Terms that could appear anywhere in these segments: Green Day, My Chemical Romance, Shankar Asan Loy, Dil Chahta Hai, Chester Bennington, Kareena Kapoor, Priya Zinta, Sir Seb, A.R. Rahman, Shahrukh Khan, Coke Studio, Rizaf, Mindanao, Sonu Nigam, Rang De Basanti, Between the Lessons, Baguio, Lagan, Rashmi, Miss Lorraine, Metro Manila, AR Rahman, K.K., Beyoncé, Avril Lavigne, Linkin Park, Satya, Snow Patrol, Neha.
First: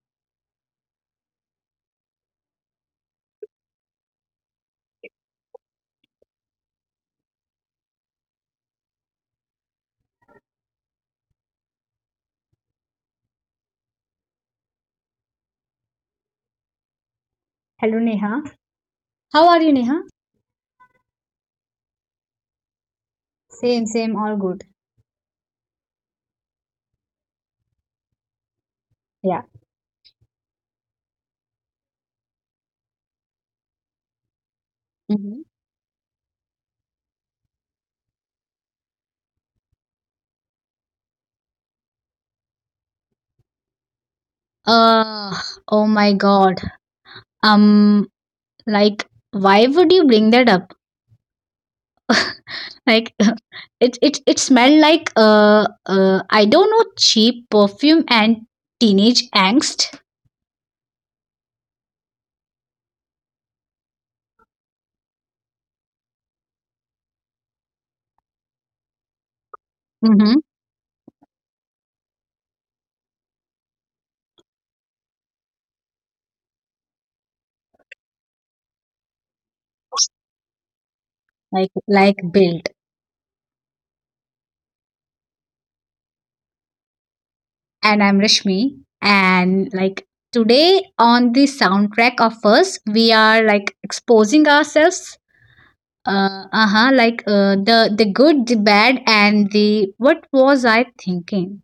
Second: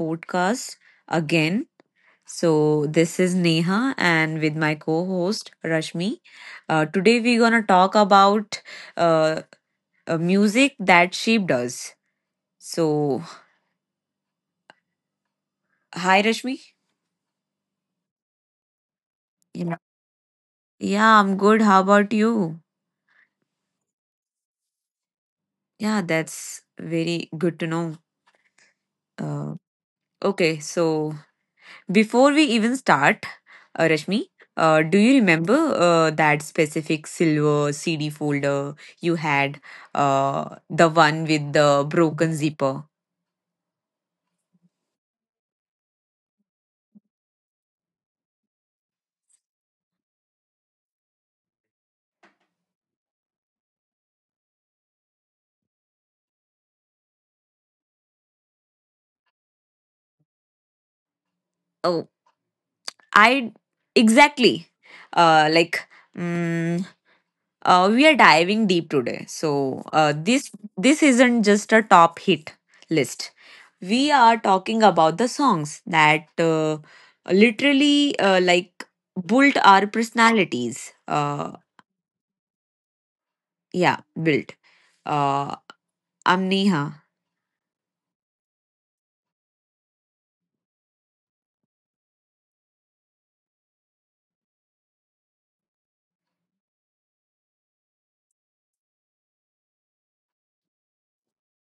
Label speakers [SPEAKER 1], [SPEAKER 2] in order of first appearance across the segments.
[SPEAKER 1] podcast again. So, this is Neha and with my co host Rashmi. Today, we're going to talk about uh, music that shaped us. So, hi, Rashmi.
[SPEAKER 2] Hello, Neha. How are you,
[SPEAKER 1] Yeah.
[SPEAKER 2] Neha?
[SPEAKER 1] Yeah, I'm good. How about you?
[SPEAKER 2] Same, same, all good.
[SPEAKER 1] Yeah, that's very good to know.
[SPEAKER 2] Yeah.
[SPEAKER 1] Uh, okay, so before we even start, Rashmi, do you
[SPEAKER 2] Mhm.
[SPEAKER 1] remember that specific silver CD folder you had? The one with the broken zipper?
[SPEAKER 2] Uh, oh my God. Um, like, why would you bring that up? Like, it smelled like, I don't know, cheap perfume and teenage angst.
[SPEAKER 1] Oh, I exactly. Uh, like, mm, we are diving deep today. So
[SPEAKER 2] Mm-hmm.
[SPEAKER 1] this isn't just a top hit list. We are talking about the songs that literally like built our personalities.
[SPEAKER 2] Like built.
[SPEAKER 1] Yeah, built. Uh, I'm Neha.
[SPEAKER 2] And I'm Rashmi. And, like, today on the soundtrack of us, we are, like, exposing ourselves. Uh-huh, like, the good, the bad, and the what was I thinking?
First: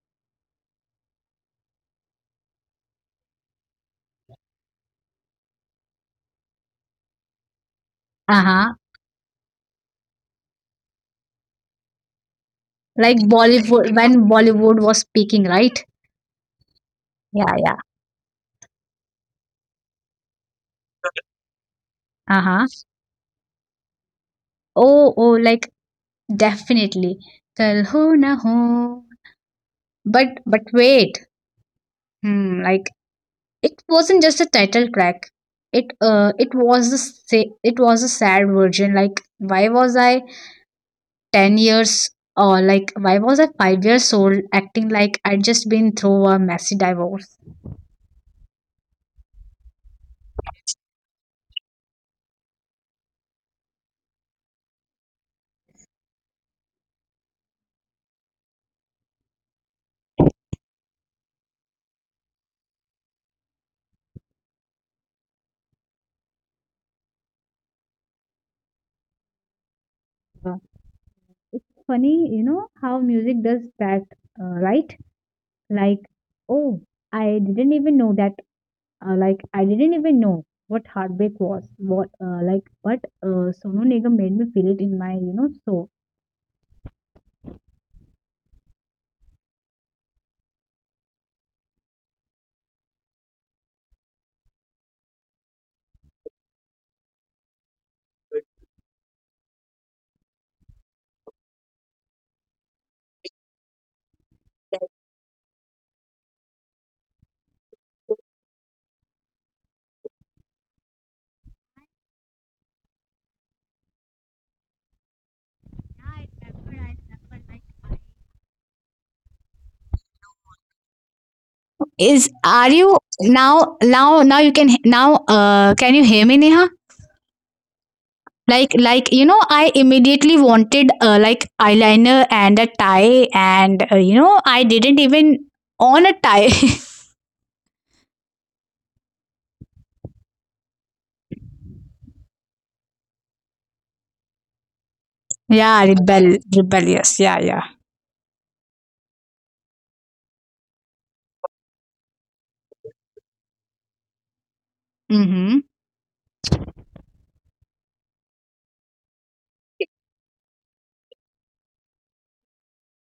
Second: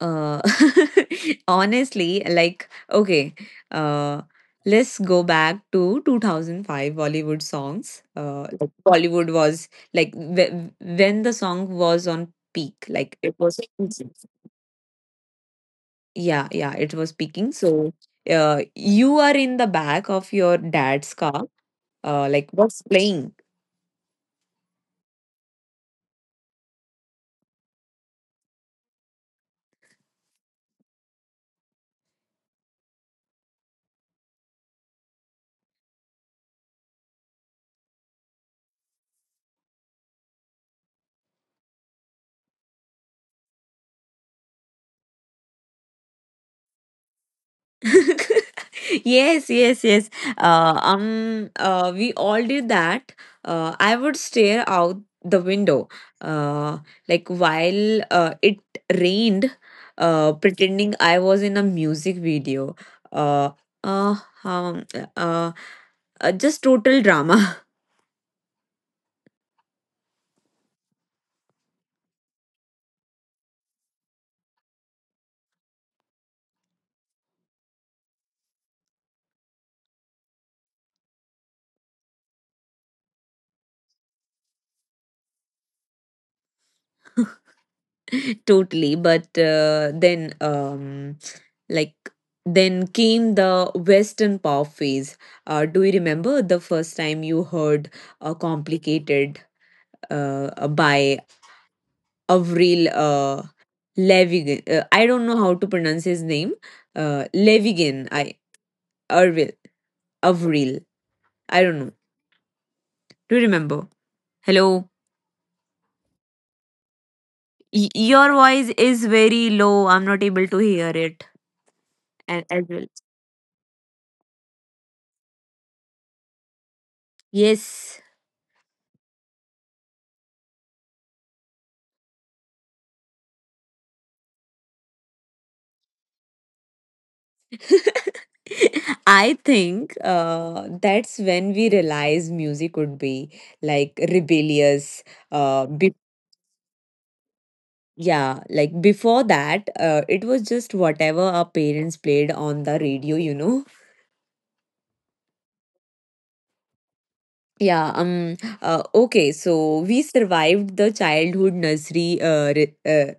[SPEAKER 1] Uh, Honestly, like, okay, uh, let's go back to 2005 Bollywood songs. Like
[SPEAKER 2] Uh-huh.
[SPEAKER 1] Bollywood was like when the song was on peak,
[SPEAKER 2] Like
[SPEAKER 1] like it was.
[SPEAKER 2] Bollywood, when Bollywood was peaking, right?
[SPEAKER 1] Yeah, yeah, it was peaking.
[SPEAKER 2] Yeah, yeah.
[SPEAKER 1] So, you are in the back of your dad's car. Like
[SPEAKER 2] Uh-huh.
[SPEAKER 1] what's playing?
[SPEAKER 2] Oh, oh, like, definitely. Kal Ho Na Ho. But wait. Like, it wasn't just a title track. It was a sad version. Like, why was I 10 years, or like, why was I 5 years old, acting like I'd just been through a messy divorce?
[SPEAKER 1] Yes, yes, yes, uh, um we all did that. I would stare out the window uh, like while it rained, pretending I was in a music video, uh, uh, um, uh, just total drama.
[SPEAKER 2] Uh, It's funny, you know, how music does that, right? Like, oh, I didn't even know that. Like, I didn't even know what heartbreak was. What, like, but, Sonu Nigam made me feel it in my, you know, soul.
[SPEAKER 1] Totally, but then like then came the Western pop phase. Do you remember the first time you heard "Complicated" by Avril Lavigne? I don't know how to pronounce his name. Lavigne. I Avril. Avril. I don't know. Do you remember? Hello. Your voice is very low. I'm not able to hear it
[SPEAKER 2] Is
[SPEAKER 1] as well.
[SPEAKER 2] Are you, now, you can now can you hear me, Neha?
[SPEAKER 1] Yes.
[SPEAKER 2] Like, you know, I immediately wanted, like, eyeliner and a tie, and, you know, I didn't even on a tie.
[SPEAKER 1] I think that's when we realize music would be like rebellious. Uh,
[SPEAKER 2] Yeah,
[SPEAKER 1] be-
[SPEAKER 2] rebellious. Yeah, yeah.
[SPEAKER 1] yeah, like before that, it was just whatever our parents played on the radio.
[SPEAKER 2] Mhm.
[SPEAKER 1] Yeah, okay, so we survived the childhood nursery,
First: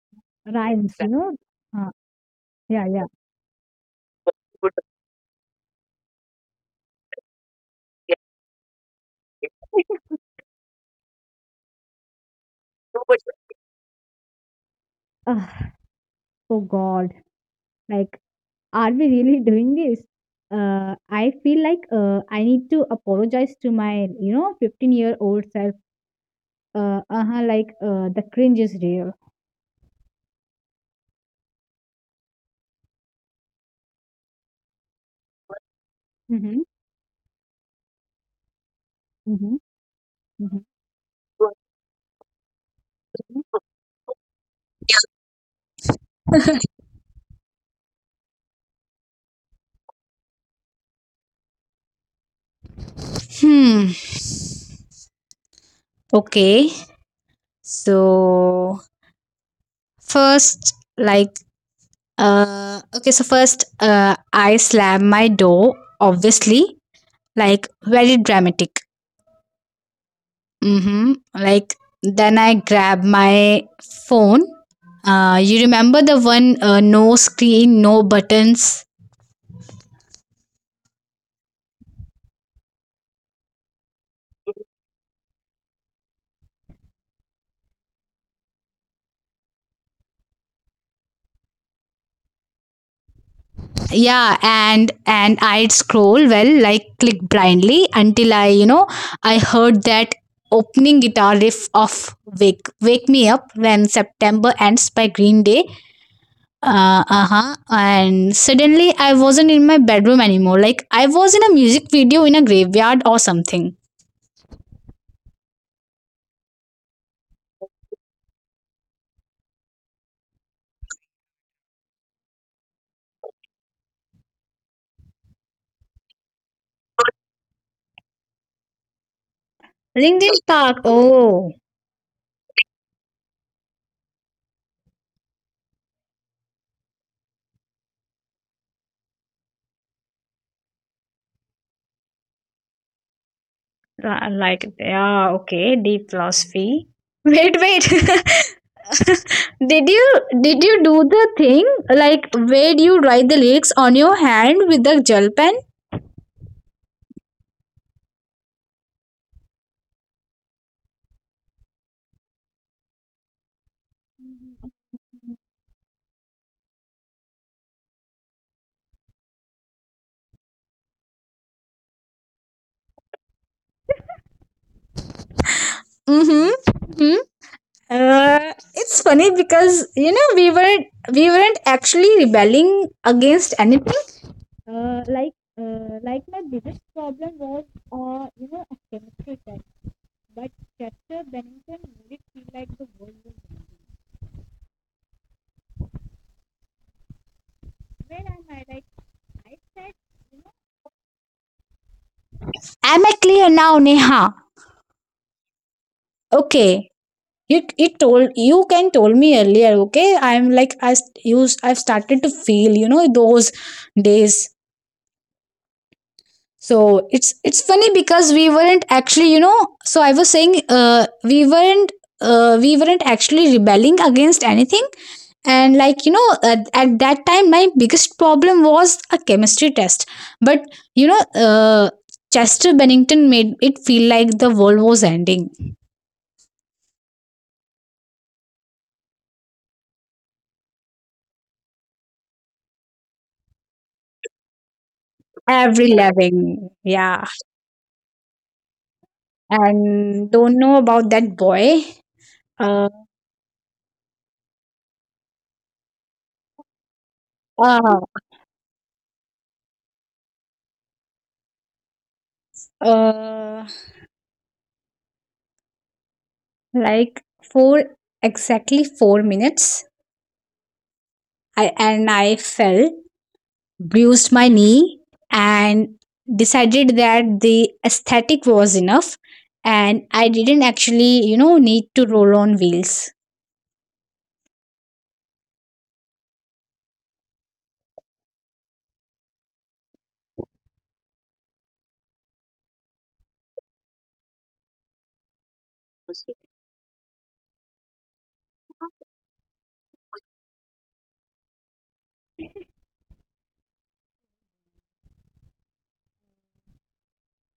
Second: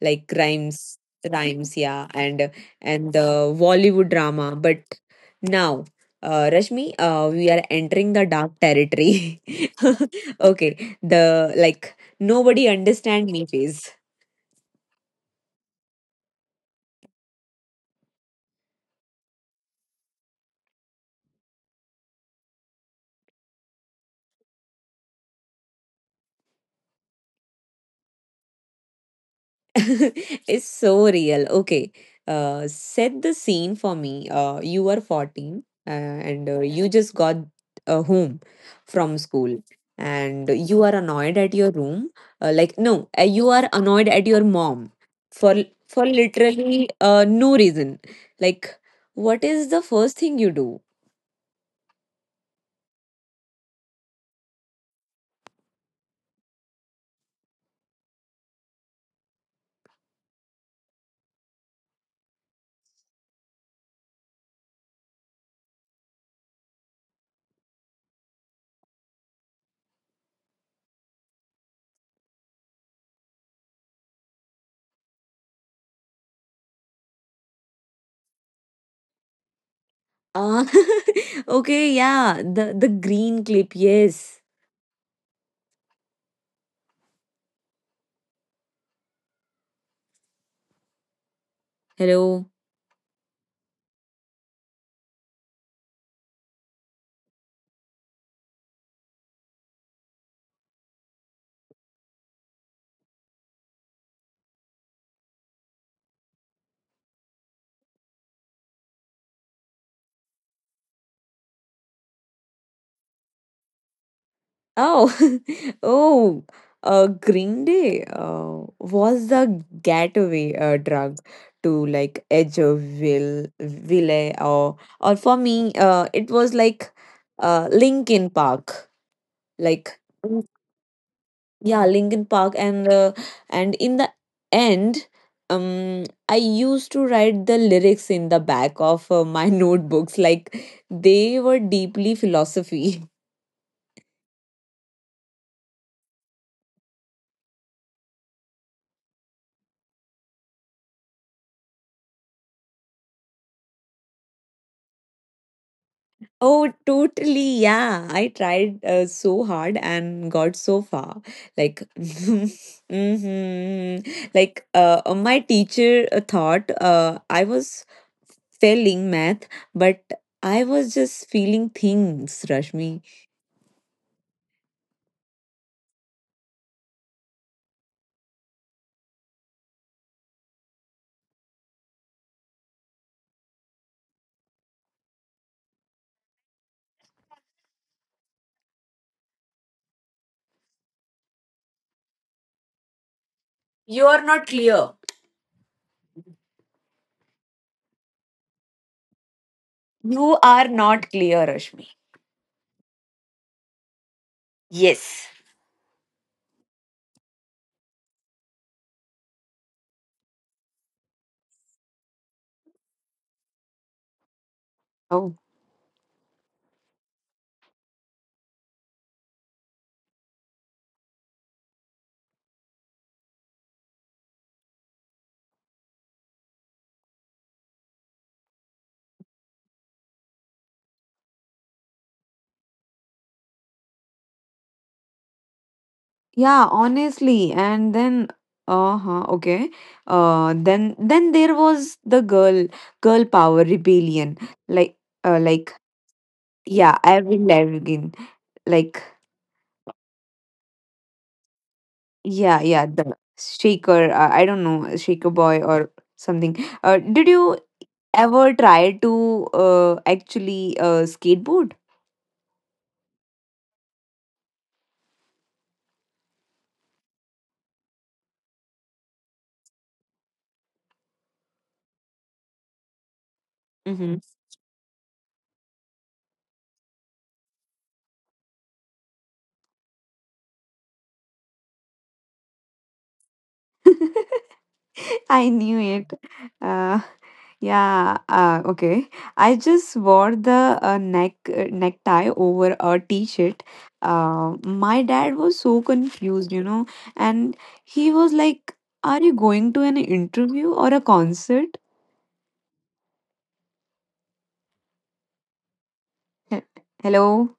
[SPEAKER 1] like
[SPEAKER 2] Rhymes,
[SPEAKER 1] rhymes,
[SPEAKER 2] you exactly know? Uh,
[SPEAKER 1] yeah, and
[SPEAKER 2] yeah, yeah.
[SPEAKER 1] and the Bollywood drama.
[SPEAKER 2] Good.
[SPEAKER 1] But now, Rashmi, we are
[SPEAKER 2] Yeah.
[SPEAKER 1] entering the dark territory. okay, the like nobody
[SPEAKER 2] Too much.
[SPEAKER 1] understand me phase.
[SPEAKER 2] Ugh, oh God, like, are we really doing this? I feel like, I need to apologize to my, you know, 15-year-old self. Uh-huh, like, the cringe is real.
[SPEAKER 1] Is so real. Okay. Set the scene for me. You are 14 and
[SPEAKER 2] Mm-hmm,
[SPEAKER 1] you just got home from
[SPEAKER 2] mm-hmm,
[SPEAKER 1] school, and
[SPEAKER 2] mm-hmm.
[SPEAKER 1] you are annoyed at your room. Like, no, you are annoyed at your mom for literally no reason. Like, what is the first thing you do?
[SPEAKER 2] Hmm. Okay. So first, like, okay. So first, I slam my door. Obviously, like, very dramatic. Mhm. Like, then I grab my phone. You remember the one, no screen, no buttons?
[SPEAKER 1] Uh, okay, yeah, the green clip. Yes. Hello.
[SPEAKER 2] Yeah, and I'd scroll, well, like, click blindly until I, you know, I heard that opening guitar riff of "Wake Me Up When September Ends" by Green Day. Uh huh. And suddenly I wasn't in my bedroom anymore. Like, I was in a music video in a graveyard or something.
[SPEAKER 1] Oh, oh, Green Day was the gateway drug to like Edge of Edgeville, Ville, or for me, it was like Linkin Park, like
[SPEAKER 2] Ringdin
[SPEAKER 1] Mm.
[SPEAKER 2] Park. Oh.
[SPEAKER 1] Yeah, Linkin Park, and in the end, um, I used to write the lyrics in the back of my notebooks, like they were deeply philosophy.
[SPEAKER 2] Like, yeah, okay, deep philosophy. Wait, wait, Did you did you do the thing, like, where you write the lyrics on your hand with the gel pen?
[SPEAKER 1] Oh, totally. Yeah, I tried so hard and got so far. Like, hmm like my teacher thought I was failing math, but I was just feeling things, Rashmi.
[SPEAKER 2] Mm-hmm. Hmm. Uh, it's funny because, you know, we weren't actually rebelling against anything. Uh, like my biggest problem was, you know, a chemistry test, but Chester Bennington made it feel like the world was —
[SPEAKER 1] You are not clear.
[SPEAKER 2] when I might —
[SPEAKER 1] You are not clear, Rashmi.
[SPEAKER 2] Am I clear now, Neha?
[SPEAKER 1] Yes.
[SPEAKER 2] Okay. You, it told you can told me earlier, okay? I'm like, I st- use I've started to feel, you know, those days. So it's funny because we weren't actually, you know, so I was saying, we weren't actually rebelling against anything. And, like, you know, at that time, my biggest problem was a chemistry test. But, you know, Chester Bennington made it feel like the world was ending.
[SPEAKER 1] Yeah, honestly. And then, uh-huh, okay. Then there was the girl power rebellion. Like like
[SPEAKER 2] Every loving,
[SPEAKER 1] yeah,
[SPEAKER 2] yeah.
[SPEAKER 1] Avril Lavigne. Like
[SPEAKER 2] And don't know about that boy.
[SPEAKER 1] yeah, yeah,
[SPEAKER 2] Uh,
[SPEAKER 1] the shaker, I don't know, shaker boy or something. Did you
[SPEAKER 2] uh,
[SPEAKER 1] ever try to actually skateboard?
[SPEAKER 2] uh, like, for exactly 4 minutes, I — and I fell,
[SPEAKER 1] Mm-hmm.
[SPEAKER 2] bruised my knee, and decided that the aesthetic was enough. And I didn't actually, you know, need to roll on wheels.
[SPEAKER 1] I knew it. Uh, yeah. Okay. I just wore the necktie over a t-shirt. My dad was so confused, and he was like, "Are you going to an interview or a concert?" He- Hello.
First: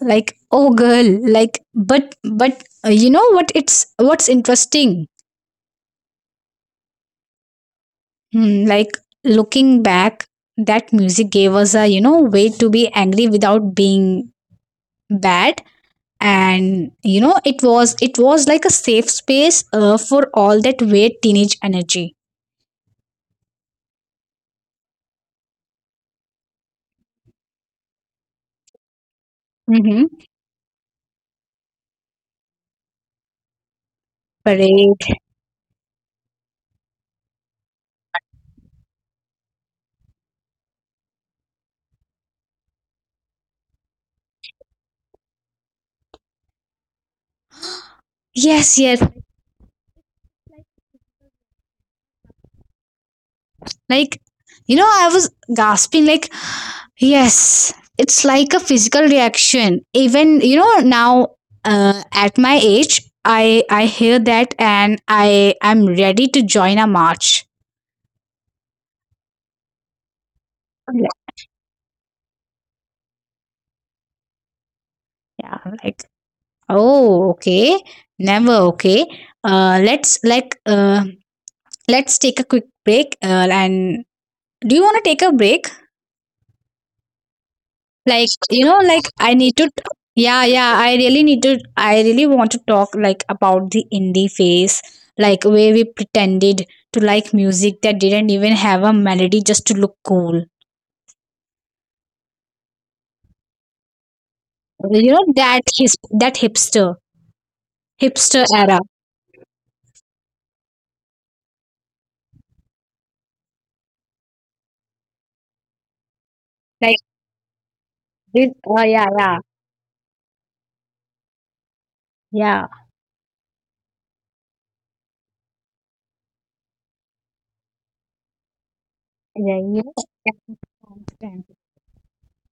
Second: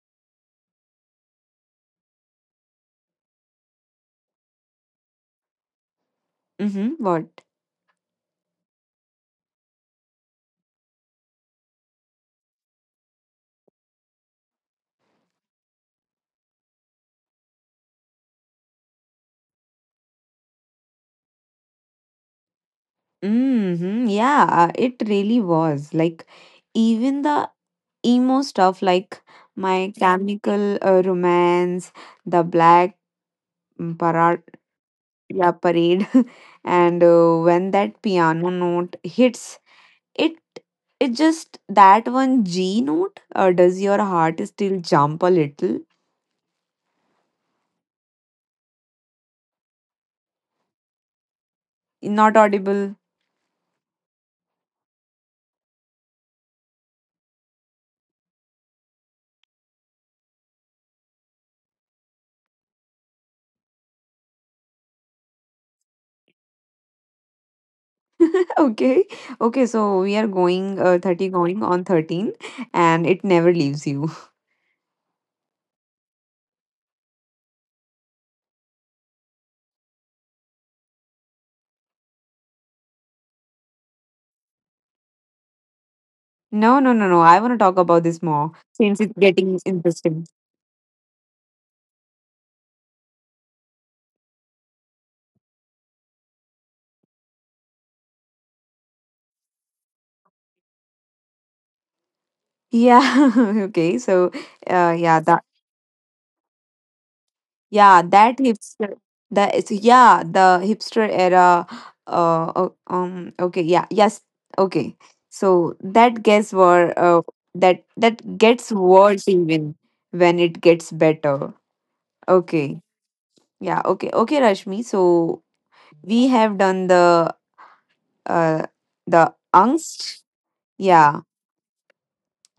[SPEAKER 2] Like, oh, girl, like, but you know what? It's what's interesting.
[SPEAKER 1] Mm-hmm. What?
[SPEAKER 2] Like, looking back, that music gave us a, you know, way to be angry without being bad, and, you know, it was like a safe space, for all that weird teenage energy.
[SPEAKER 1] Mm-hmm. Yeah. It really was like even the emo stuff like. My
[SPEAKER 2] Mm-hmm.
[SPEAKER 1] chemical romance, the black mm, parad,
[SPEAKER 2] Parade.
[SPEAKER 1] yeah, parade, and when that piano note hits, it it just that one G note. Does your heart still jump a little?
[SPEAKER 2] Yes, yes.
[SPEAKER 1] Not audible.
[SPEAKER 2] Like, you know, I was gasping, like, yes. It's like a physical reaction. Even, you know, now, at my age, I hear that and I'm ready to join a march.
[SPEAKER 1] Okay, okay. So we are going 30, going on 13, and it never leaves you.
[SPEAKER 2] Yeah, I'm like, oh, okay, never okay. Uh, let's like uh, let's take a quick break. And do you want to take a break?
[SPEAKER 1] No, no, no, no. I want to talk about this more
[SPEAKER 2] Like, you
[SPEAKER 1] since
[SPEAKER 2] know,
[SPEAKER 1] it's
[SPEAKER 2] like,
[SPEAKER 1] getting
[SPEAKER 2] I need to.
[SPEAKER 1] interesting.
[SPEAKER 2] Yeah, yeah, I really need to. I really want to talk, like, about the indie phase, like where we pretended to like music that didn't even have a melody just to look cool.
[SPEAKER 1] Yeah. Okay. So, yeah.
[SPEAKER 2] You know
[SPEAKER 1] the
[SPEAKER 2] that hipster,
[SPEAKER 1] Yeah, that
[SPEAKER 2] era.
[SPEAKER 1] hipster. Yeah, the hipster era. Okay. Yeah. Yes. Okay. So
[SPEAKER 2] Like,
[SPEAKER 1] that gets
[SPEAKER 2] oh, yeah,
[SPEAKER 1] worse
[SPEAKER 2] yeah,
[SPEAKER 1] even when it gets better.
[SPEAKER 2] yeah,
[SPEAKER 1] Okay. Yeah. Okay. Okay, Rashmi. So we have done uh the
[SPEAKER 2] yeah. You
[SPEAKER 1] angst. Yeah.
[SPEAKER 2] know.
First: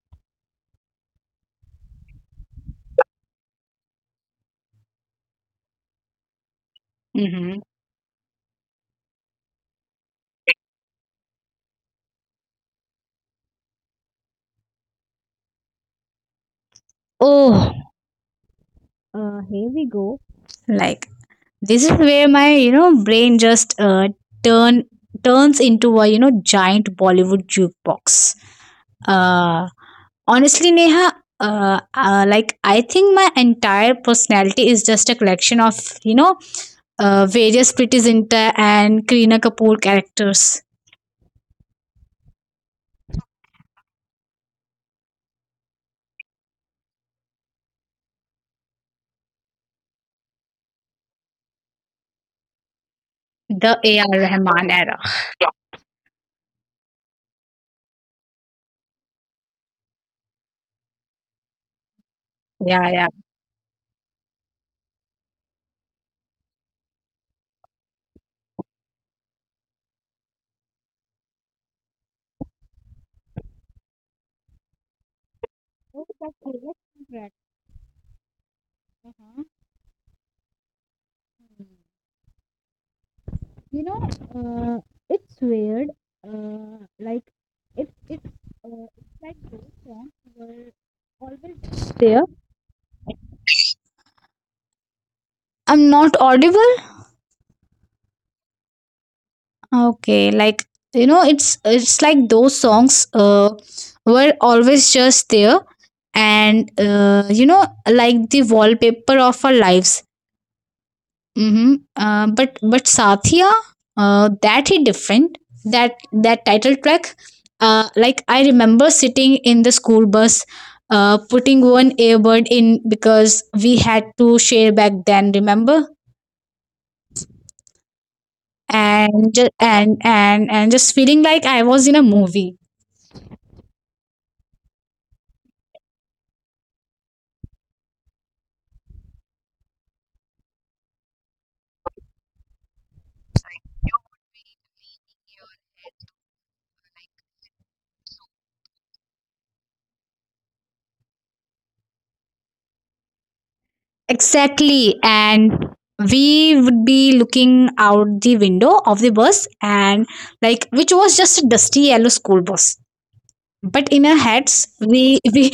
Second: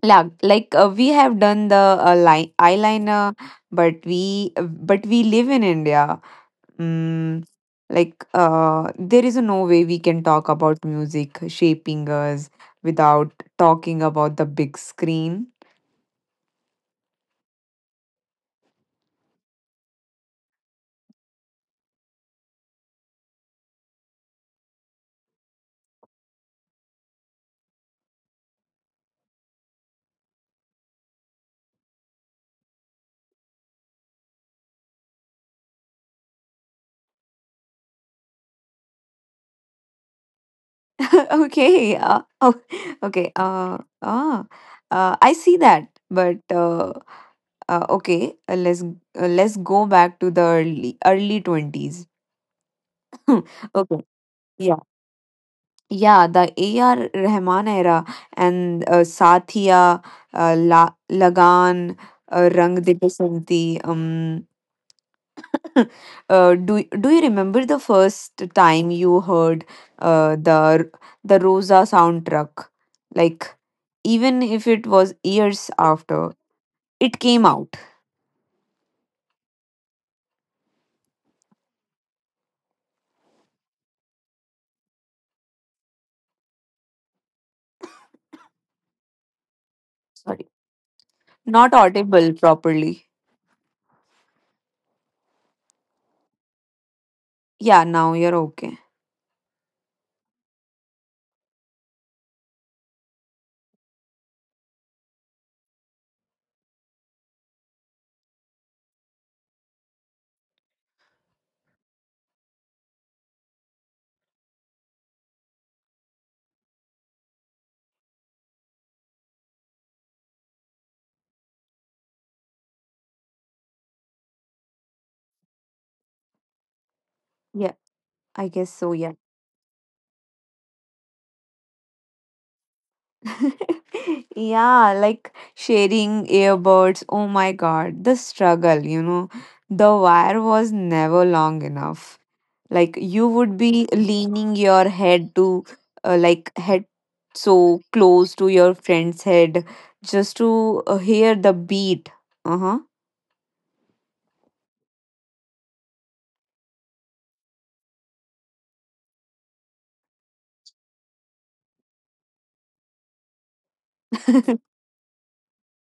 [SPEAKER 1] Like we have done the li eyeliner, but we live in India. Mm,
[SPEAKER 2] Mhm.
[SPEAKER 1] like there is no way we can talk about music shaping us without talking about the big screen.
[SPEAKER 2] Oh, here we go, like, this is where my, you know, brain just, turn turns into a, you know, giant Bollywood jukebox. uh Honestly, Neha, like, I think my entire personality is just a collection of, you know, various Pretty Zinta and Kareena Kapoor characters.
[SPEAKER 1] Okay, oh, okay. I see that, but okay. Let's go back to the early early twenties.
[SPEAKER 2] The
[SPEAKER 1] okay.
[SPEAKER 2] A.R. Rahman
[SPEAKER 1] Yeah.
[SPEAKER 2] era.
[SPEAKER 1] Yeah, the AR Rahman era and Satya, Lagan, Rang
[SPEAKER 2] Yeah,
[SPEAKER 1] De
[SPEAKER 2] yeah.
[SPEAKER 1] Basanti, Uh, do do you remember the first time you heard uh, the the Rosa soundtrack? Like even if it was years after
[SPEAKER 2] Oh.
[SPEAKER 1] it came out.
[SPEAKER 2] You know, uh, it's weird. Like, it's it's it's like those songs
[SPEAKER 1] Sorry,
[SPEAKER 2] were
[SPEAKER 1] not
[SPEAKER 2] always
[SPEAKER 1] audible
[SPEAKER 2] there.
[SPEAKER 1] properly.
[SPEAKER 2] I'm not audible.
[SPEAKER 1] Yeah, now you're okay.
[SPEAKER 2] Okay, like, you know, it's like those songs were always just there, and, you know, like the wallpaper of our lives. Mhm. But Satya, that hit different. That title track, like, I remember sitting in the school bus, putting one earbud in because we had to share back then. Remember,
[SPEAKER 1] Yeah, I guess so. Yeah.
[SPEAKER 2] and ju- and just feeling like I was in a movie.
[SPEAKER 1] Yeah, like sharing earbuds. Oh my God, the struggle. The wire was never long enough, like you would be leaning your head to like head so close to your friend's head just to hear the beat. Uh-huh.
[SPEAKER 2] Exactly, and we would be looking out the window of the bus, and, like, which was just a dusty yellow school bus, but in our heads, we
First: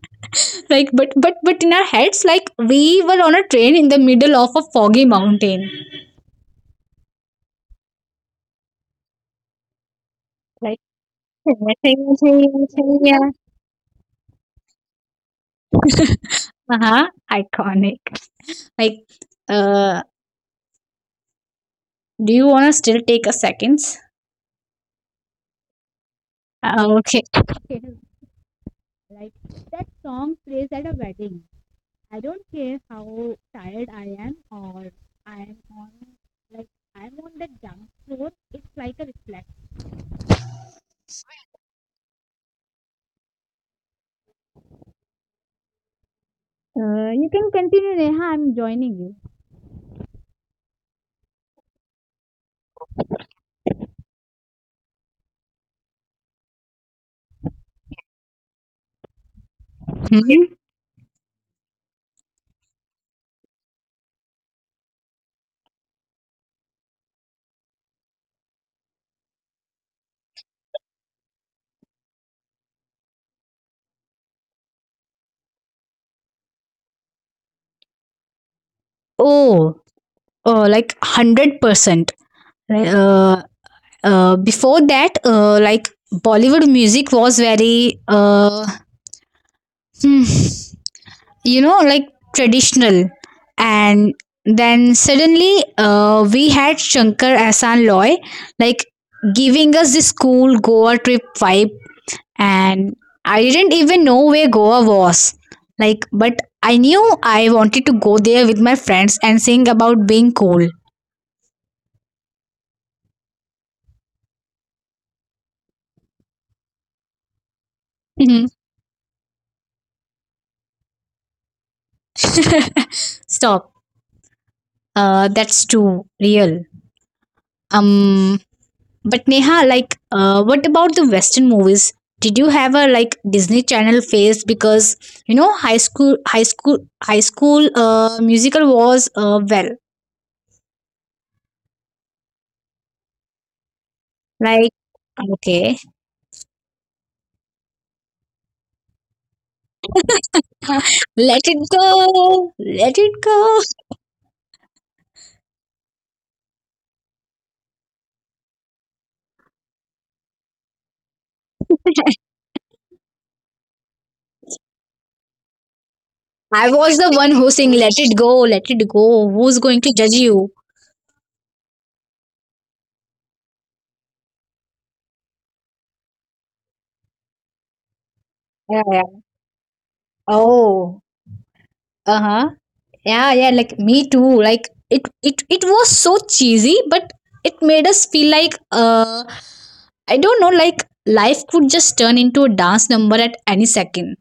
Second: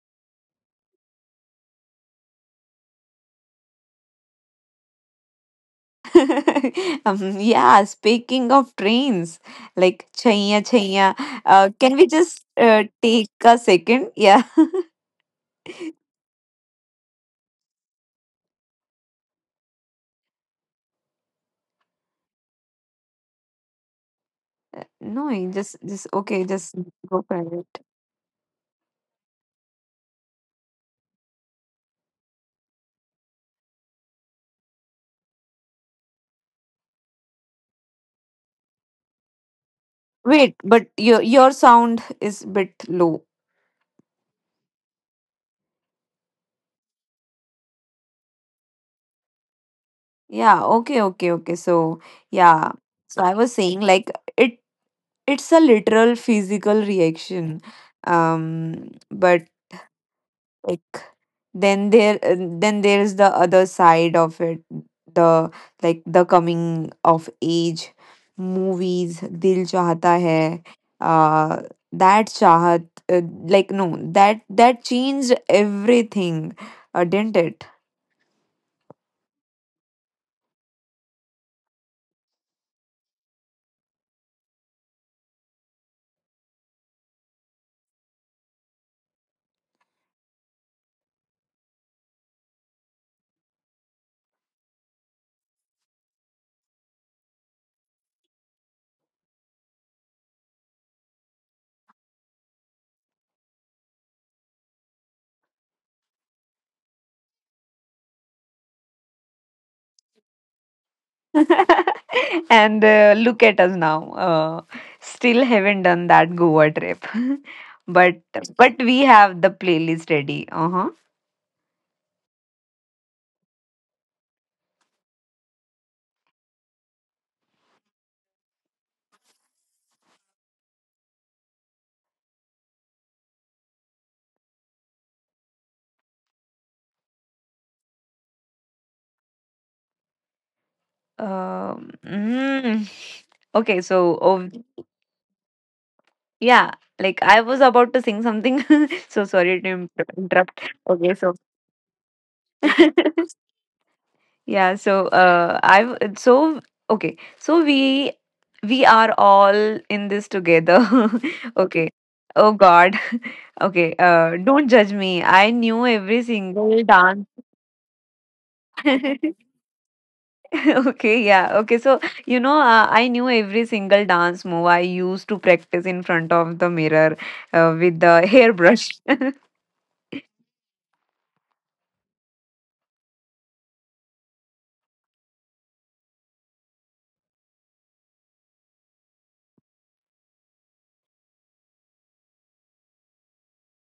[SPEAKER 2] like, but in our heads, like, we were on a train in the middle of a foggy mountain.
[SPEAKER 1] Yeah, speaking of trains like chaiya
[SPEAKER 2] Like,
[SPEAKER 1] chaiya. Can we just
[SPEAKER 2] yeah,
[SPEAKER 1] take a second? Yeah.
[SPEAKER 2] uh-huh, iconic. Like, uh do you want to still take a seconds?
[SPEAKER 1] No, you just okay, just
[SPEAKER 2] Okay.
[SPEAKER 1] go for it.
[SPEAKER 2] I don't care how tired I am or I am like like
[SPEAKER 1] Wait, but your sound is bit low.
[SPEAKER 2] you can continue, Neha, I'm joining you.
[SPEAKER 1] Yeah, okay, okay, okay. So, yeah. So I was saying like it's a literal physical reaction. But
[SPEAKER 2] Mhm.
[SPEAKER 1] like then there is the other side of it, the like the coming of age movies, Dil Chahta Hai, uh that Chahat like no, that changed everything, didn't it?
[SPEAKER 2] Oh, oh, like, 100%. uh, Before that, like, Bollywood music was very, hmm, you know, like, traditional. And then suddenly, we had Shankar Asan Loy, like, giving us this cool Goa trip vibe, and I didn't even know where Goa was, like, but I knew I wanted to go there with my friends and sing about being cool.
[SPEAKER 1] And look at us now. Uh, Still haven't done that Goa trip, but
[SPEAKER 2] Mhm.
[SPEAKER 1] but we have the playlist ready. Uh huh.
[SPEAKER 2] Stop. That's too real um But, Neha, like, what about the Western movies? Did you have a, like, Disney Channel phase? Because, you know, High School Musical was, well —
[SPEAKER 1] Um, mm. Okay, so
[SPEAKER 2] like,
[SPEAKER 1] oh,
[SPEAKER 2] okay,
[SPEAKER 1] yeah, like I was about to sing something, so sorry to interrupt. Okay,
[SPEAKER 2] let
[SPEAKER 1] so
[SPEAKER 2] it go, let it go.
[SPEAKER 1] yeah, so I've so okay, so we are all in this together. okay. Oh God. Okay, don't judge me. I knew every
[SPEAKER 2] I was the
[SPEAKER 1] single
[SPEAKER 2] one who
[SPEAKER 1] dance.
[SPEAKER 2] sing "Let It Go, Let It Go." Who's going to judge you?
[SPEAKER 1] Okay, yeah. Okay, so I knew every single dance move. I used to practice in front of the mirror with the
[SPEAKER 2] Yeah, yeah.
[SPEAKER 1] hairbrush.
[SPEAKER 2] Oh. Uh-huh. Yeah, yeah, like, me too. Like, it was so cheesy, but it made us feel like, I don't know, like life could just turn into a dance number at any second.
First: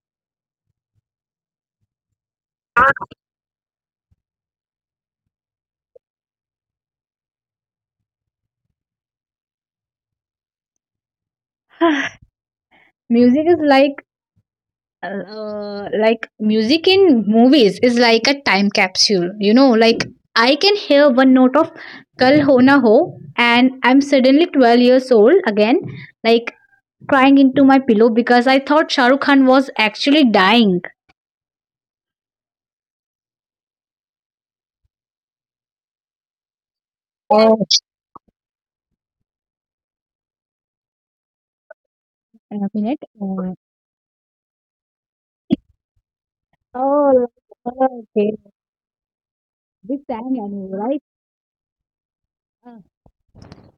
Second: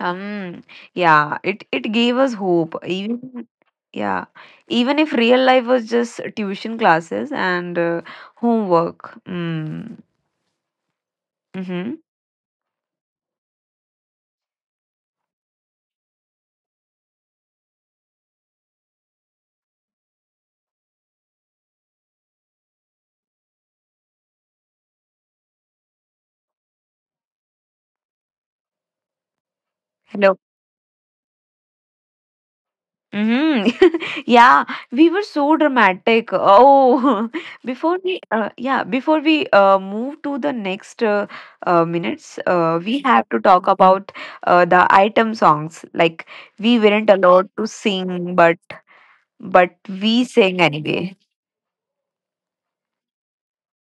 [SPEAKER 1] Um, yeah, it gave us hope. Even Yeah, even if real life was just tuition classes and homework. Mm. Mm-hmm.
[SPEAKER 2] Music is like, like, music in movies is like a time capsule. You know, like, I can hear one note of Kal Ho Na Ho and I'm suddenly 12 years old again, like crying into my pillow because I thought Shahrukh Khan was actually
[SPEAKER 1] Hello.
[SPEAKER 2] dying.
[SPEAKER 1] Mm-hmm. Yeah, we were so dramatic. Oh,
[SPEAKER 2] Oh.
[SPEAKER 1] yeah, before we move to the next minutes, we
[SPEAKER 2] Minute.
[SPEAKER 1] have to talk about the item songs. Like we weren't
[SPEAKER 2] Oh,
[SPEAKER 1] allowed to sing,
[SPEAKER 2] okay.
[SPEAKER 1] but
[SPEAKER 2] This
[SPEAKER 1] we
[SPEAKER 2] time I
[SPEAKER 1] sing
[SPEAKER 2] know, right?
[SPEAKER 1] anyway.
[SPEAKER 2] Uh,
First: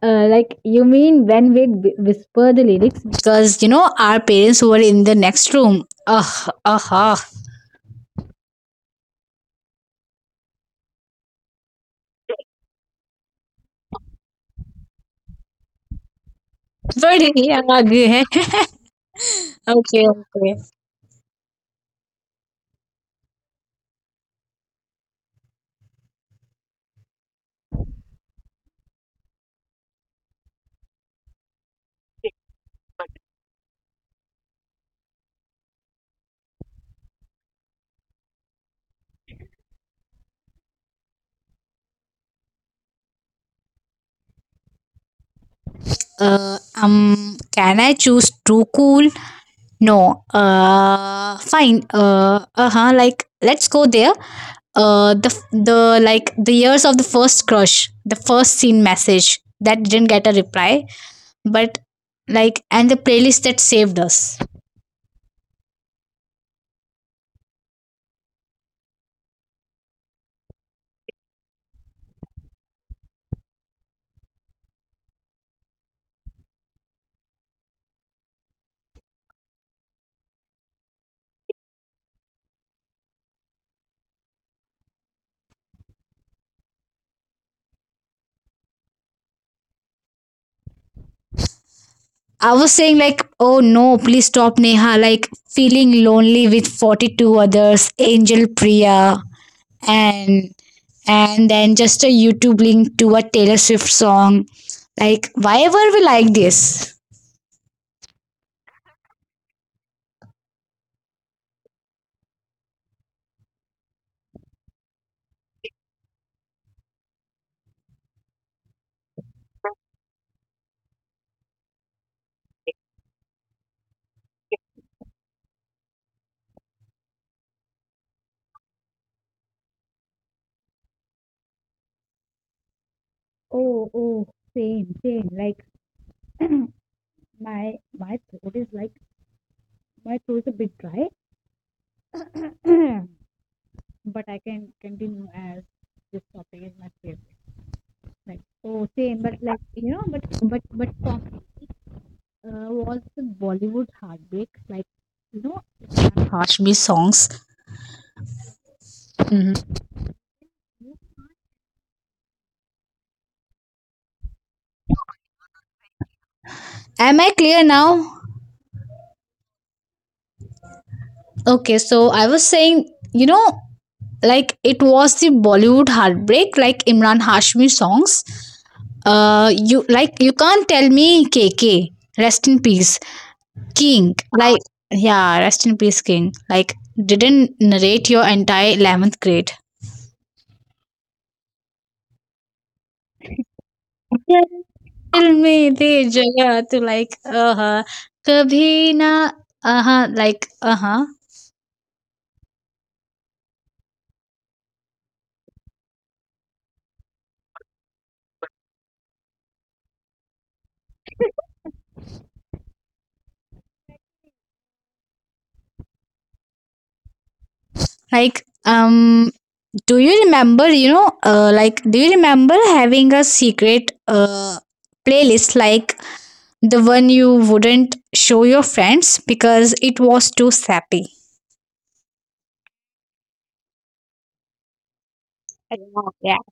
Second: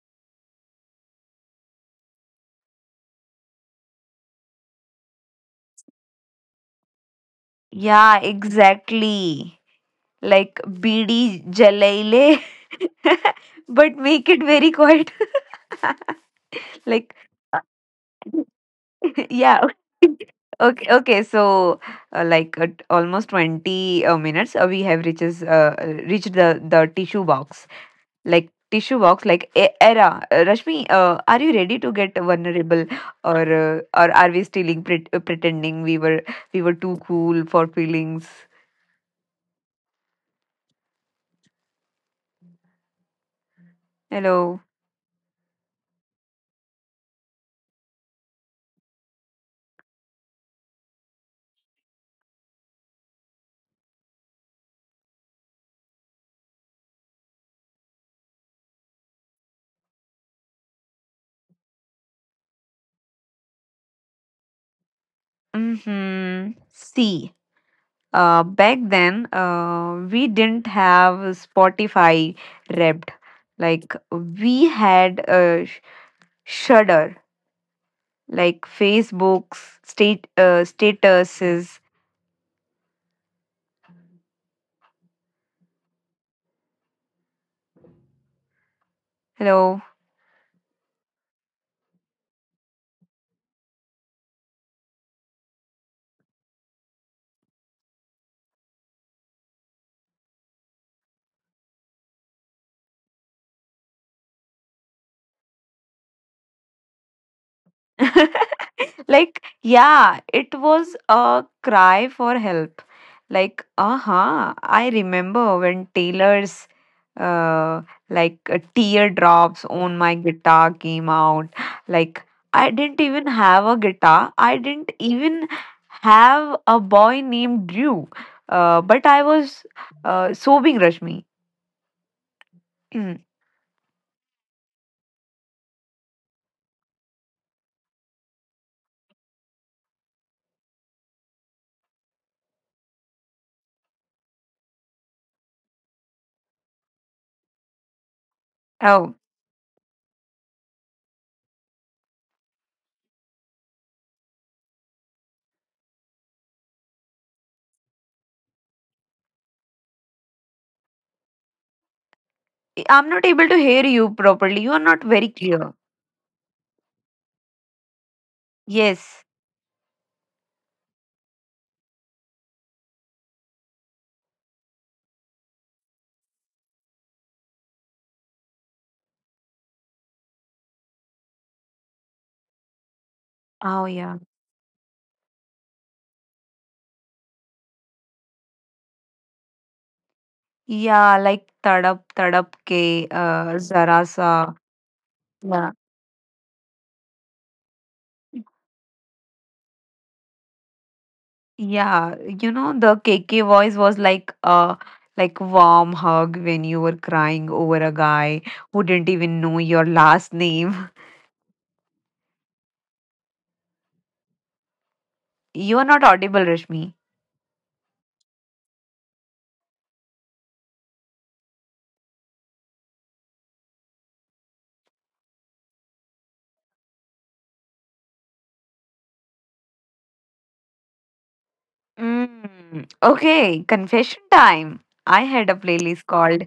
[SPEAKER 2] like, you mean when we whisper the lyrics because, you know, our parents were in the next room. Ah, ah, ah.
[SPEAKER 1] Yeah, exactly. Like bidi Jalaile, but make it very quiet. like
[SPEAKER 2] बड़े ही आगे है.
[SPEAKER 1] yeah.
[SPEAKER 2] Okay,
[SPEAKER 1] Okay,
[SPEAKER 2] okay.
[SPEAKER 1] okay, okay, so like at almost 20 minutes, we have reaches reached the tissue box. Like tissue box, like era. Rashmi, are you ready to get vulnerable, or are we still pretending we were too cool for feelings? Hello.
[SPEAKER 2] Can I choose too cool? No. Fine. Uh-huh. Like, let's go there. The years of the first crush, the first seen message that didn't get a reply, but, like, and the playlist that saved us.
[SPEAKER 1] Mm-hmm. See, back then, we didn't have Spotify Wrapped. Like we had Shudder, like Facebook's state statuses. Hello.
[SPEAKER 2] I was saying like, oh no, please stop, Neha. Like, feeling lonely with 42 others, Angel Priya, and and then just a YouTube link to a Taylor Swift song. Like, why were we like this?
[SPEAKER 1] Like yeah, it was a cry for help. Like aha, I remember when Taylor's uh like Teardrops On My Guitar came out. Like I didn't even have a guitar, I didn't even have a boy named Drew, but I was sobbing, Rashmi.
[SPEAKER 2] Oh, oh, same, same. Like, my throat is like, my throat is a bit dry, but I can continue as this topic is my favorite. Like, oh,
[SPEAKER 1] Oh,
[SPEAKER 2] same, but, like, you know, but coffee, was the Bollywood heartbreak. Like, you know, Harshmi songs. Mhm.
[SPEAKER 1] I'm not able to hear you properly. You are not very clear.
[SPEAKER 2] Am I clear now?
[SPEAKER 1] Yes.
[SPEAKER 2] Okay, so I was saying, you know, like it was the Bollywood heartbreak, like Imran Hashmi songs, you, like, you can't tell me KK, rest in peace,
[SPEAKER 1] Oh yeah.
[SPEAKER 2] king, like, yeah, rest in peace, king, like, didn't narrate your entire 11th grade.
[SPEAKER 1] Yeah, like tadap tadap ke zara sa.
[SPEAKER 2] Tell me
[SPEAKER 1] Yeah.
[SPEAKER 2] the jagah to, like, uh-huh, kabhi na, uh-huh, like, uh-huh.
[SPEAKER 1] Yeah, the KK voice was like a like warm hug when you were crying over a guy who didn't even know your last name. You are not audible, Rashmi.
[SPEAKER 2] Like, do you remember, you know, like, do you remember having a secret, playlist, like the one you wouldn't show your friends because it was too sappy.
[SPEAKER 1] Mm. Okay, confession time. I had a
[SPEAKER 2] I don't
[SPEAKER 1] playlist
[SPEAKER 2] know. Yeah.
[SPEAKER 1] called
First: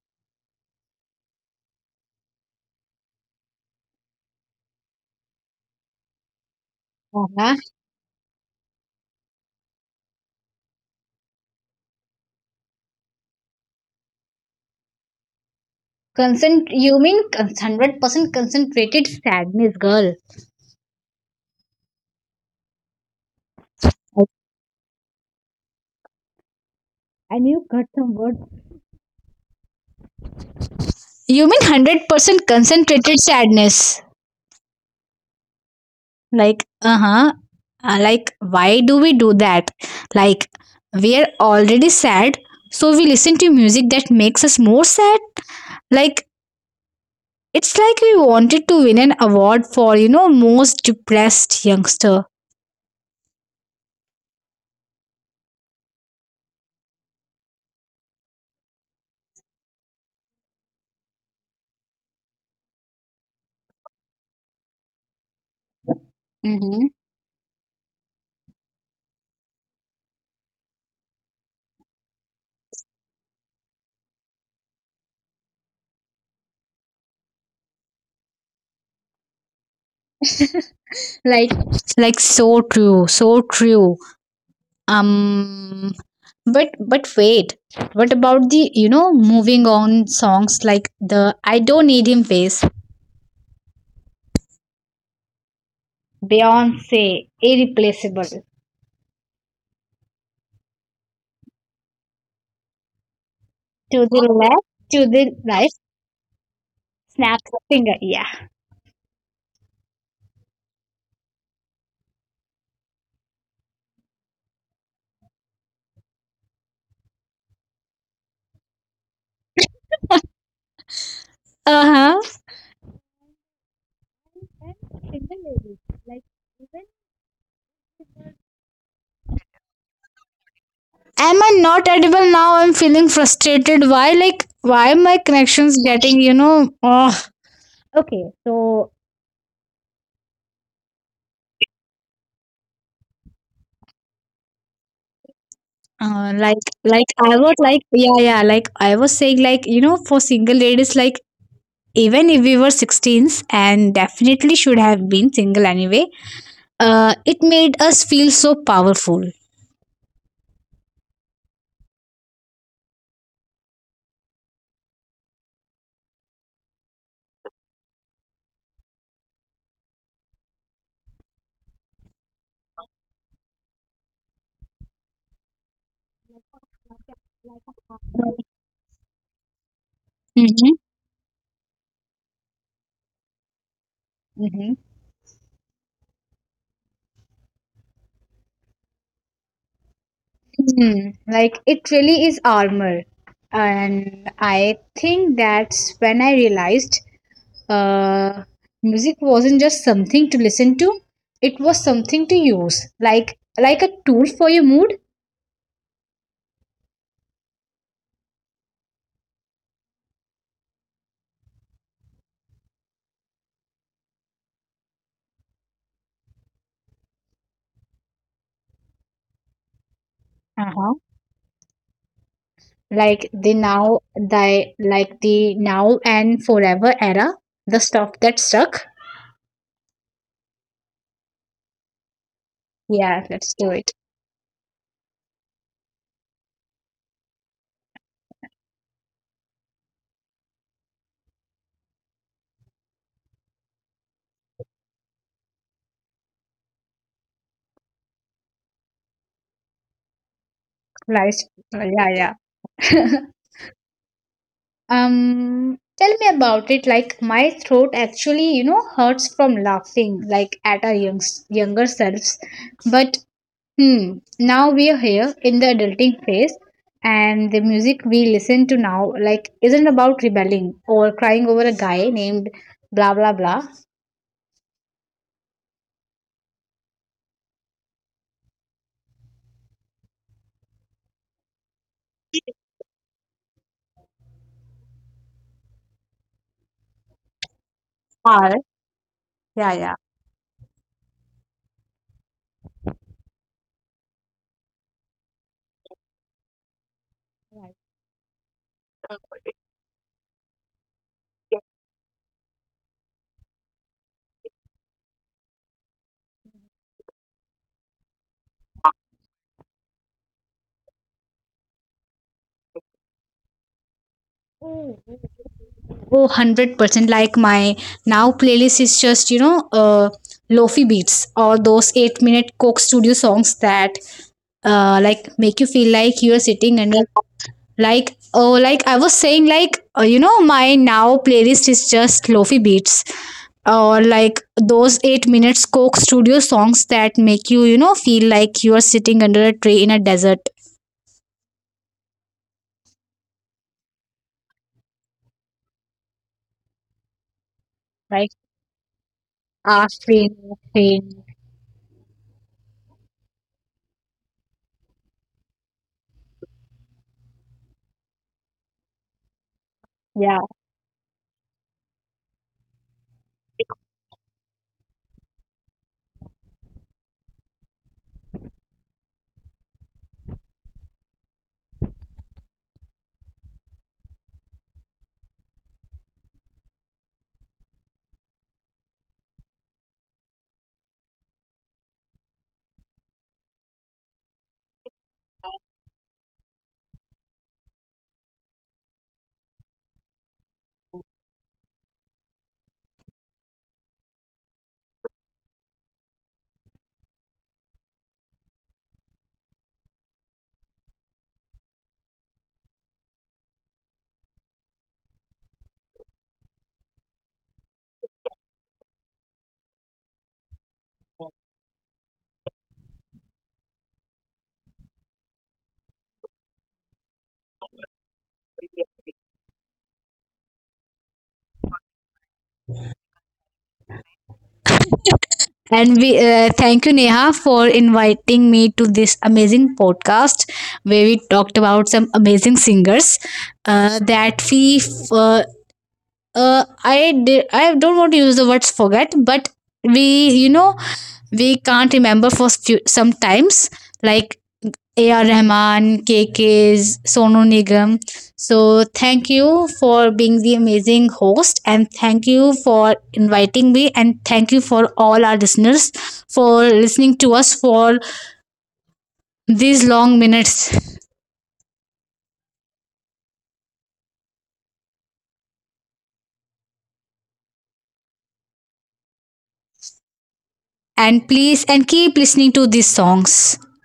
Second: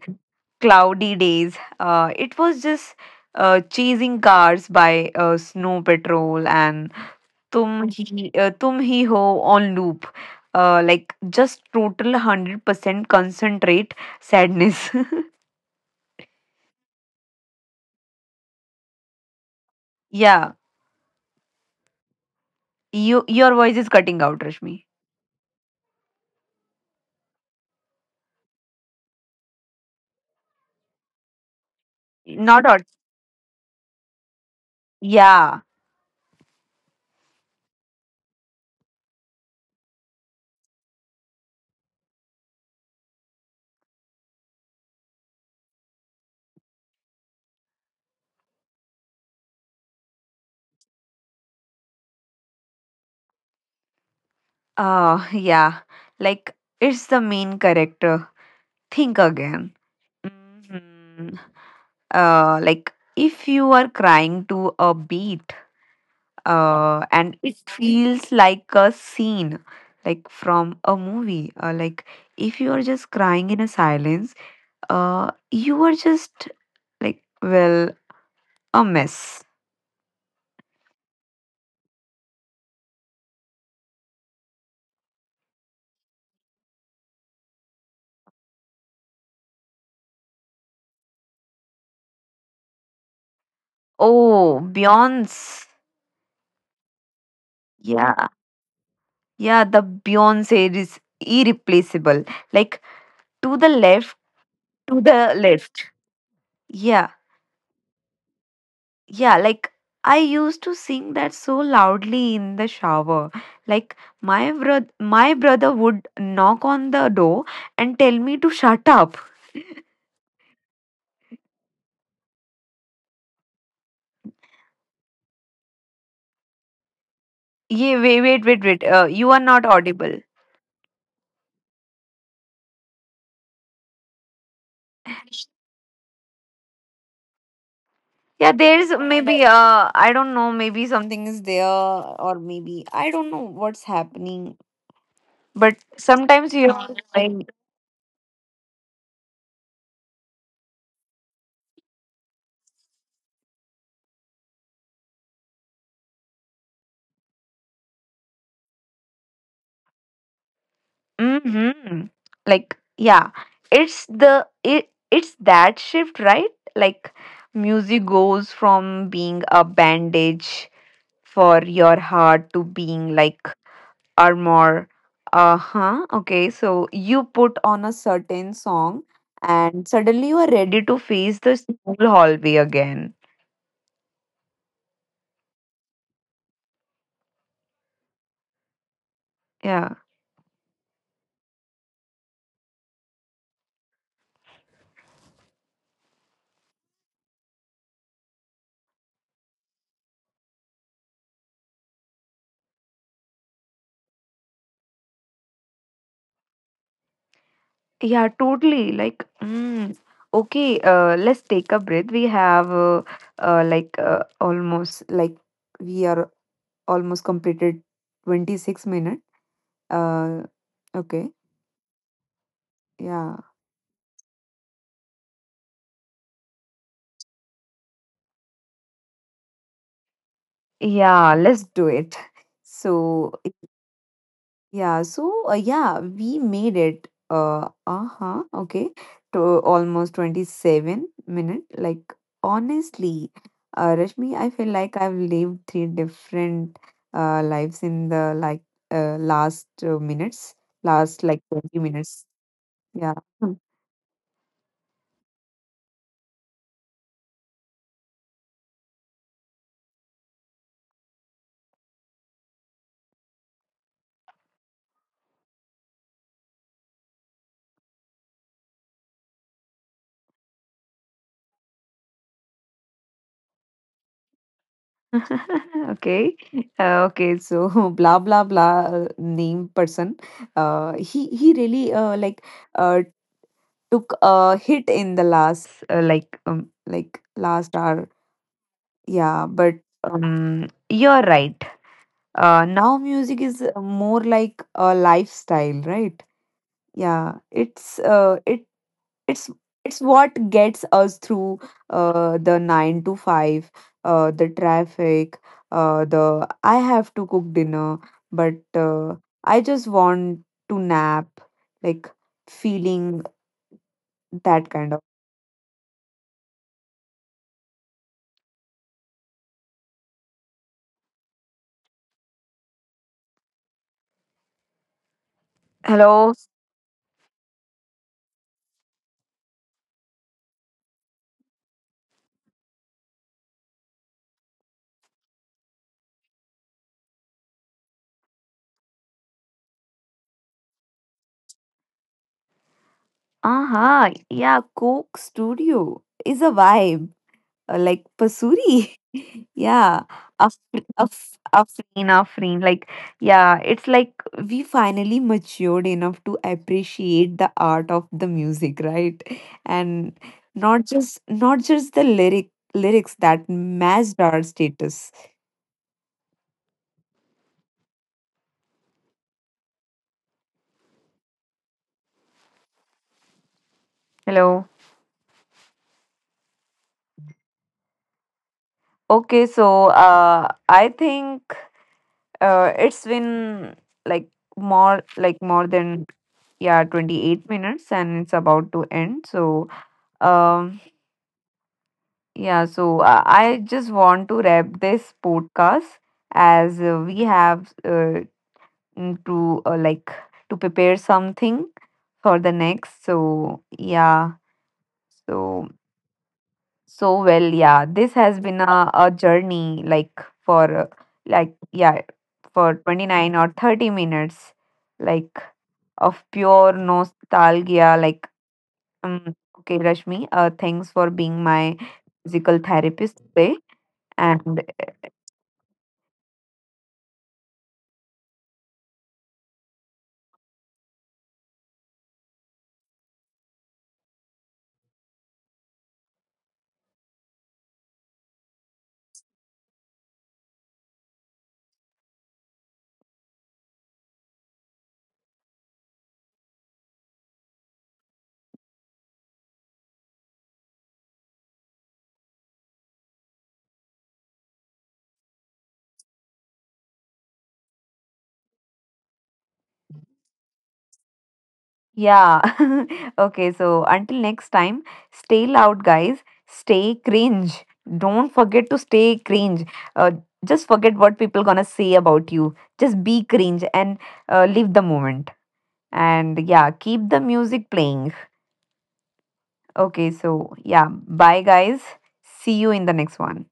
[SPEAKER 1] Cloudy Days. It was just Chasing Cars by Snow Patrol and
[SPEAKER 2] Uh-huh.
[SPEAKER 1] Tum Hi Ho on loop. Like just total 100% concentrate sadness.
[SPEAKER 2] You mean, 100% concentrated sadness, girl.
[SPEAKER 1] yeah, your voice is cutting out,
[SPEAKER 2] I,
[SPEAKER 1] Rashmi.
[SPEAKER 2] I knew cut some words. You mean
[SPEAKER 1] Not out.
[SPEAKER 2] 100% concentrated sadness?
[SPEAKER 1] Yeah.
[SPEAKER 2] Like, uh-huh, uh huh, like, why do we do that? Like, we are already sad, so we listen to music that makes us more sad? Like, it's like we wanted to win an award for, you know, most depressed youngster.
[SPEAKER 1] Yeah. Like it's the main character. Think again. Mhm. Like if you are crying to a beat, and
[SPEAKER 2] Mm-hmm.
[SPEAKER 1] it feels like a scene, like from a movie. Like if you are just crying in a silence, you are just like well a mess.
[SPEAKER 2] Like. So true, so true. Um, but wait, what about the, you know, moving on songs like the I don't need him face?
[SPEAKER 1] Oh, Beyonce.
[SPEAKER 2] Beyonce,
[SPEAKER 1] Yeah,
[SPEAKER 2] irreplaceable.
[SPEAKER 1] yeah. The Beyonce is irreplaceable. Like to the left,
[SPEAKER 2] To the left,
[SPEAKER 1] to
[SPEAKER 2] to
[SPEAKER 1] the
[SPEAKER 2] the
[SPEAKER 1] left.
[SPEAKER 2] right,
[SPEAKER 1] Yeah,
[SPEAKER 2] snap the finger. Yeah.
[SPEAKER 1] yeah, like I used to sing that so loudly in the shower. Like my brother would knock on the door and tell me to shut up.
[SPEAKER 2] Uh huh.
[SPEAKER 1] Yeah, wait, wait, wait, wait. You are not audible.
[SPEAKER 2] Am I not edible now? I'm feeling frustrated. Why, like, why my connections getting, you know? Oh. Okay,
[SPEAKER 1] Yeah, there's
[SPEAKER 2] so,
[SPEAKER 1] maybe I don't know, maybe something is there or maybe I don't know what's happening. But sometimes you have
[SPEAKER 2] Like,
[SPEAKER 1] to try.
[SPEAKER 2] I was like, yeah, yeah, like, I was saying, like, you know, for single ladies, like, even if we were 16s and definitely should have been single anyway, it made us feel so powerful.
[SPEAKER 1] Mm-hmm. Like, yeah, it's the it's that shift, right? Like, music goes from being a bandage for your heart to being like armor. Uh-huh. Okay, so you put on a certain song and suddenly you are ready to
[SPEAKER 2] Mm-hmm.
[SPEAKER 1] face the school hallway again.
[SPEAKER 2] Mm-hmm.
[SPEAKER 1] Yeah.
[SPEAKER 2] Hmm. Like, it really is armor. And I think that's when I realized, uh, music wasn't just something to listen to, it was something to use, like, a tool for your mood.
[SPEAKER 1] Yeah, totally. Like, okay, let's take a breath. We have like almost like we are almost completed 26 minutes. Uh,
[SPEAKER 2] Uh-huh.
[SPEAKER 1] okay, yeah.
[SPEAKER 2] Like, the now, the, like, the now and forever era, the stuff that stuck.
[SPEAKER 1] Yeah, let's do it. So,
[SPEAKER 2] Yeah, let's do it.
[SPEAKER 1] yeah, so yeah, we made it. Uh-huh, okay, to almost 27 minute. Like honestly, Rashmi, I feel like I've lived three different lives in the last minutes, last
[SPEAKER 2] Like,
[SPEAKER 1] like 20
[SPEAKER 2] yeah,
[SPEAKER 1] minutes.
[SPEAKER 2] yeah.
[SPEAKER 1] Yeah.
[SPEAKER 2] Tell me about it. Like, my throat actually, you know, hurts from laughing, like at our younger selves. But, now we are here in the adulting phase, and the music we listen to now, like, isn't about rebelling or crying over a guy named blah blah blah.
[SPEAKER 1] Okay. Okay. So blah blah blah name person. He really like uh took a hit in the last like last hour,
[SPEAKER 2] Or
[SPEAKER 1] yeah, but
[SPEAKER 2] yeah, yeah.
[SPEAKER 1] you're right. Now music is more like a lifestyle, right? Yeah, it's it's what gets us through the 9 to 5, the traffic, the I have to cook dinner, but uh, I just want to nap, like feeling that kind of.
[SPEAKER 2] Oh, 100%. Like, my now playlist is just, you know, lofi beats or those 8 minute Coke Studio songs that, like, make you feel
[SPEAKER 1] Hello.
[SPEAKER 2] like you're sitting under — like, oh, like, I was saying, like, you know, my now playlist is just lofi beats or, like, those 8 minutes Coke Studio songs that make you, you know, feel like you are sitting under a tree in a desert.
[SPEAKER 1] Uh huh. Yeah, Coke Studio is a vibe, like Pasuri. yeah,
[SPEAKER 2] Ah, tree.
[SPEAKER 1] Afreen, Afreen, Afreen. Like, yeah, it's like we finally matured enough to appreciate the art of the music, right? And
[SPEAKER 2] Yeah.
[SPEAKER 1] not just the lyric lyrics that matched our status. Hello. Okay, so I think it's been like more than yeah 28 minutes, and it's about to end, so um yeah, so I just want to wrap this podcast, as we have to like to prepare something for the next, so yeah, so so well yeah, this has been a journey like for like yeah for 29 or 30 minutes like of pure nostalgia, like okay, Rashmi, thanks for being my physical therapist today. And
[SPEAKER 2] And we, thank you, Neha, for inviting me to this amazing podcast where we talked about some amazing singers. That we, I did, I don't want to use the words forget, but we, you know, we can't remember for few, sometimes. Like, A.R. Rahman, K K's, Sonu Nigam. So thank you for being the amazing host, and thank you for inviting me, and thank you for all our listeners for listening to us for these long minutes,
[SPEAKER 1] yeah, okay, so until next time, stay loud, guys. Stay cringe. Don't forget to stay cringe. Uh, just forget what
[SPEAKER 2] and
[SPEAKER 1] people gonna
[SPEAKER 2] please,
[SPEAKER 1] say
[SPEAKER 2] and keep
[SPEAKER 1] about you.
[SPEAKER 2] listening to these
[SPEAKER 1] Just be cringe
[SPEAKER 2] songs.
[SPEAKER 1] and live the moment. And yeah, keep the music playing. Okay, so yeah, bye, guys. See you in the next one.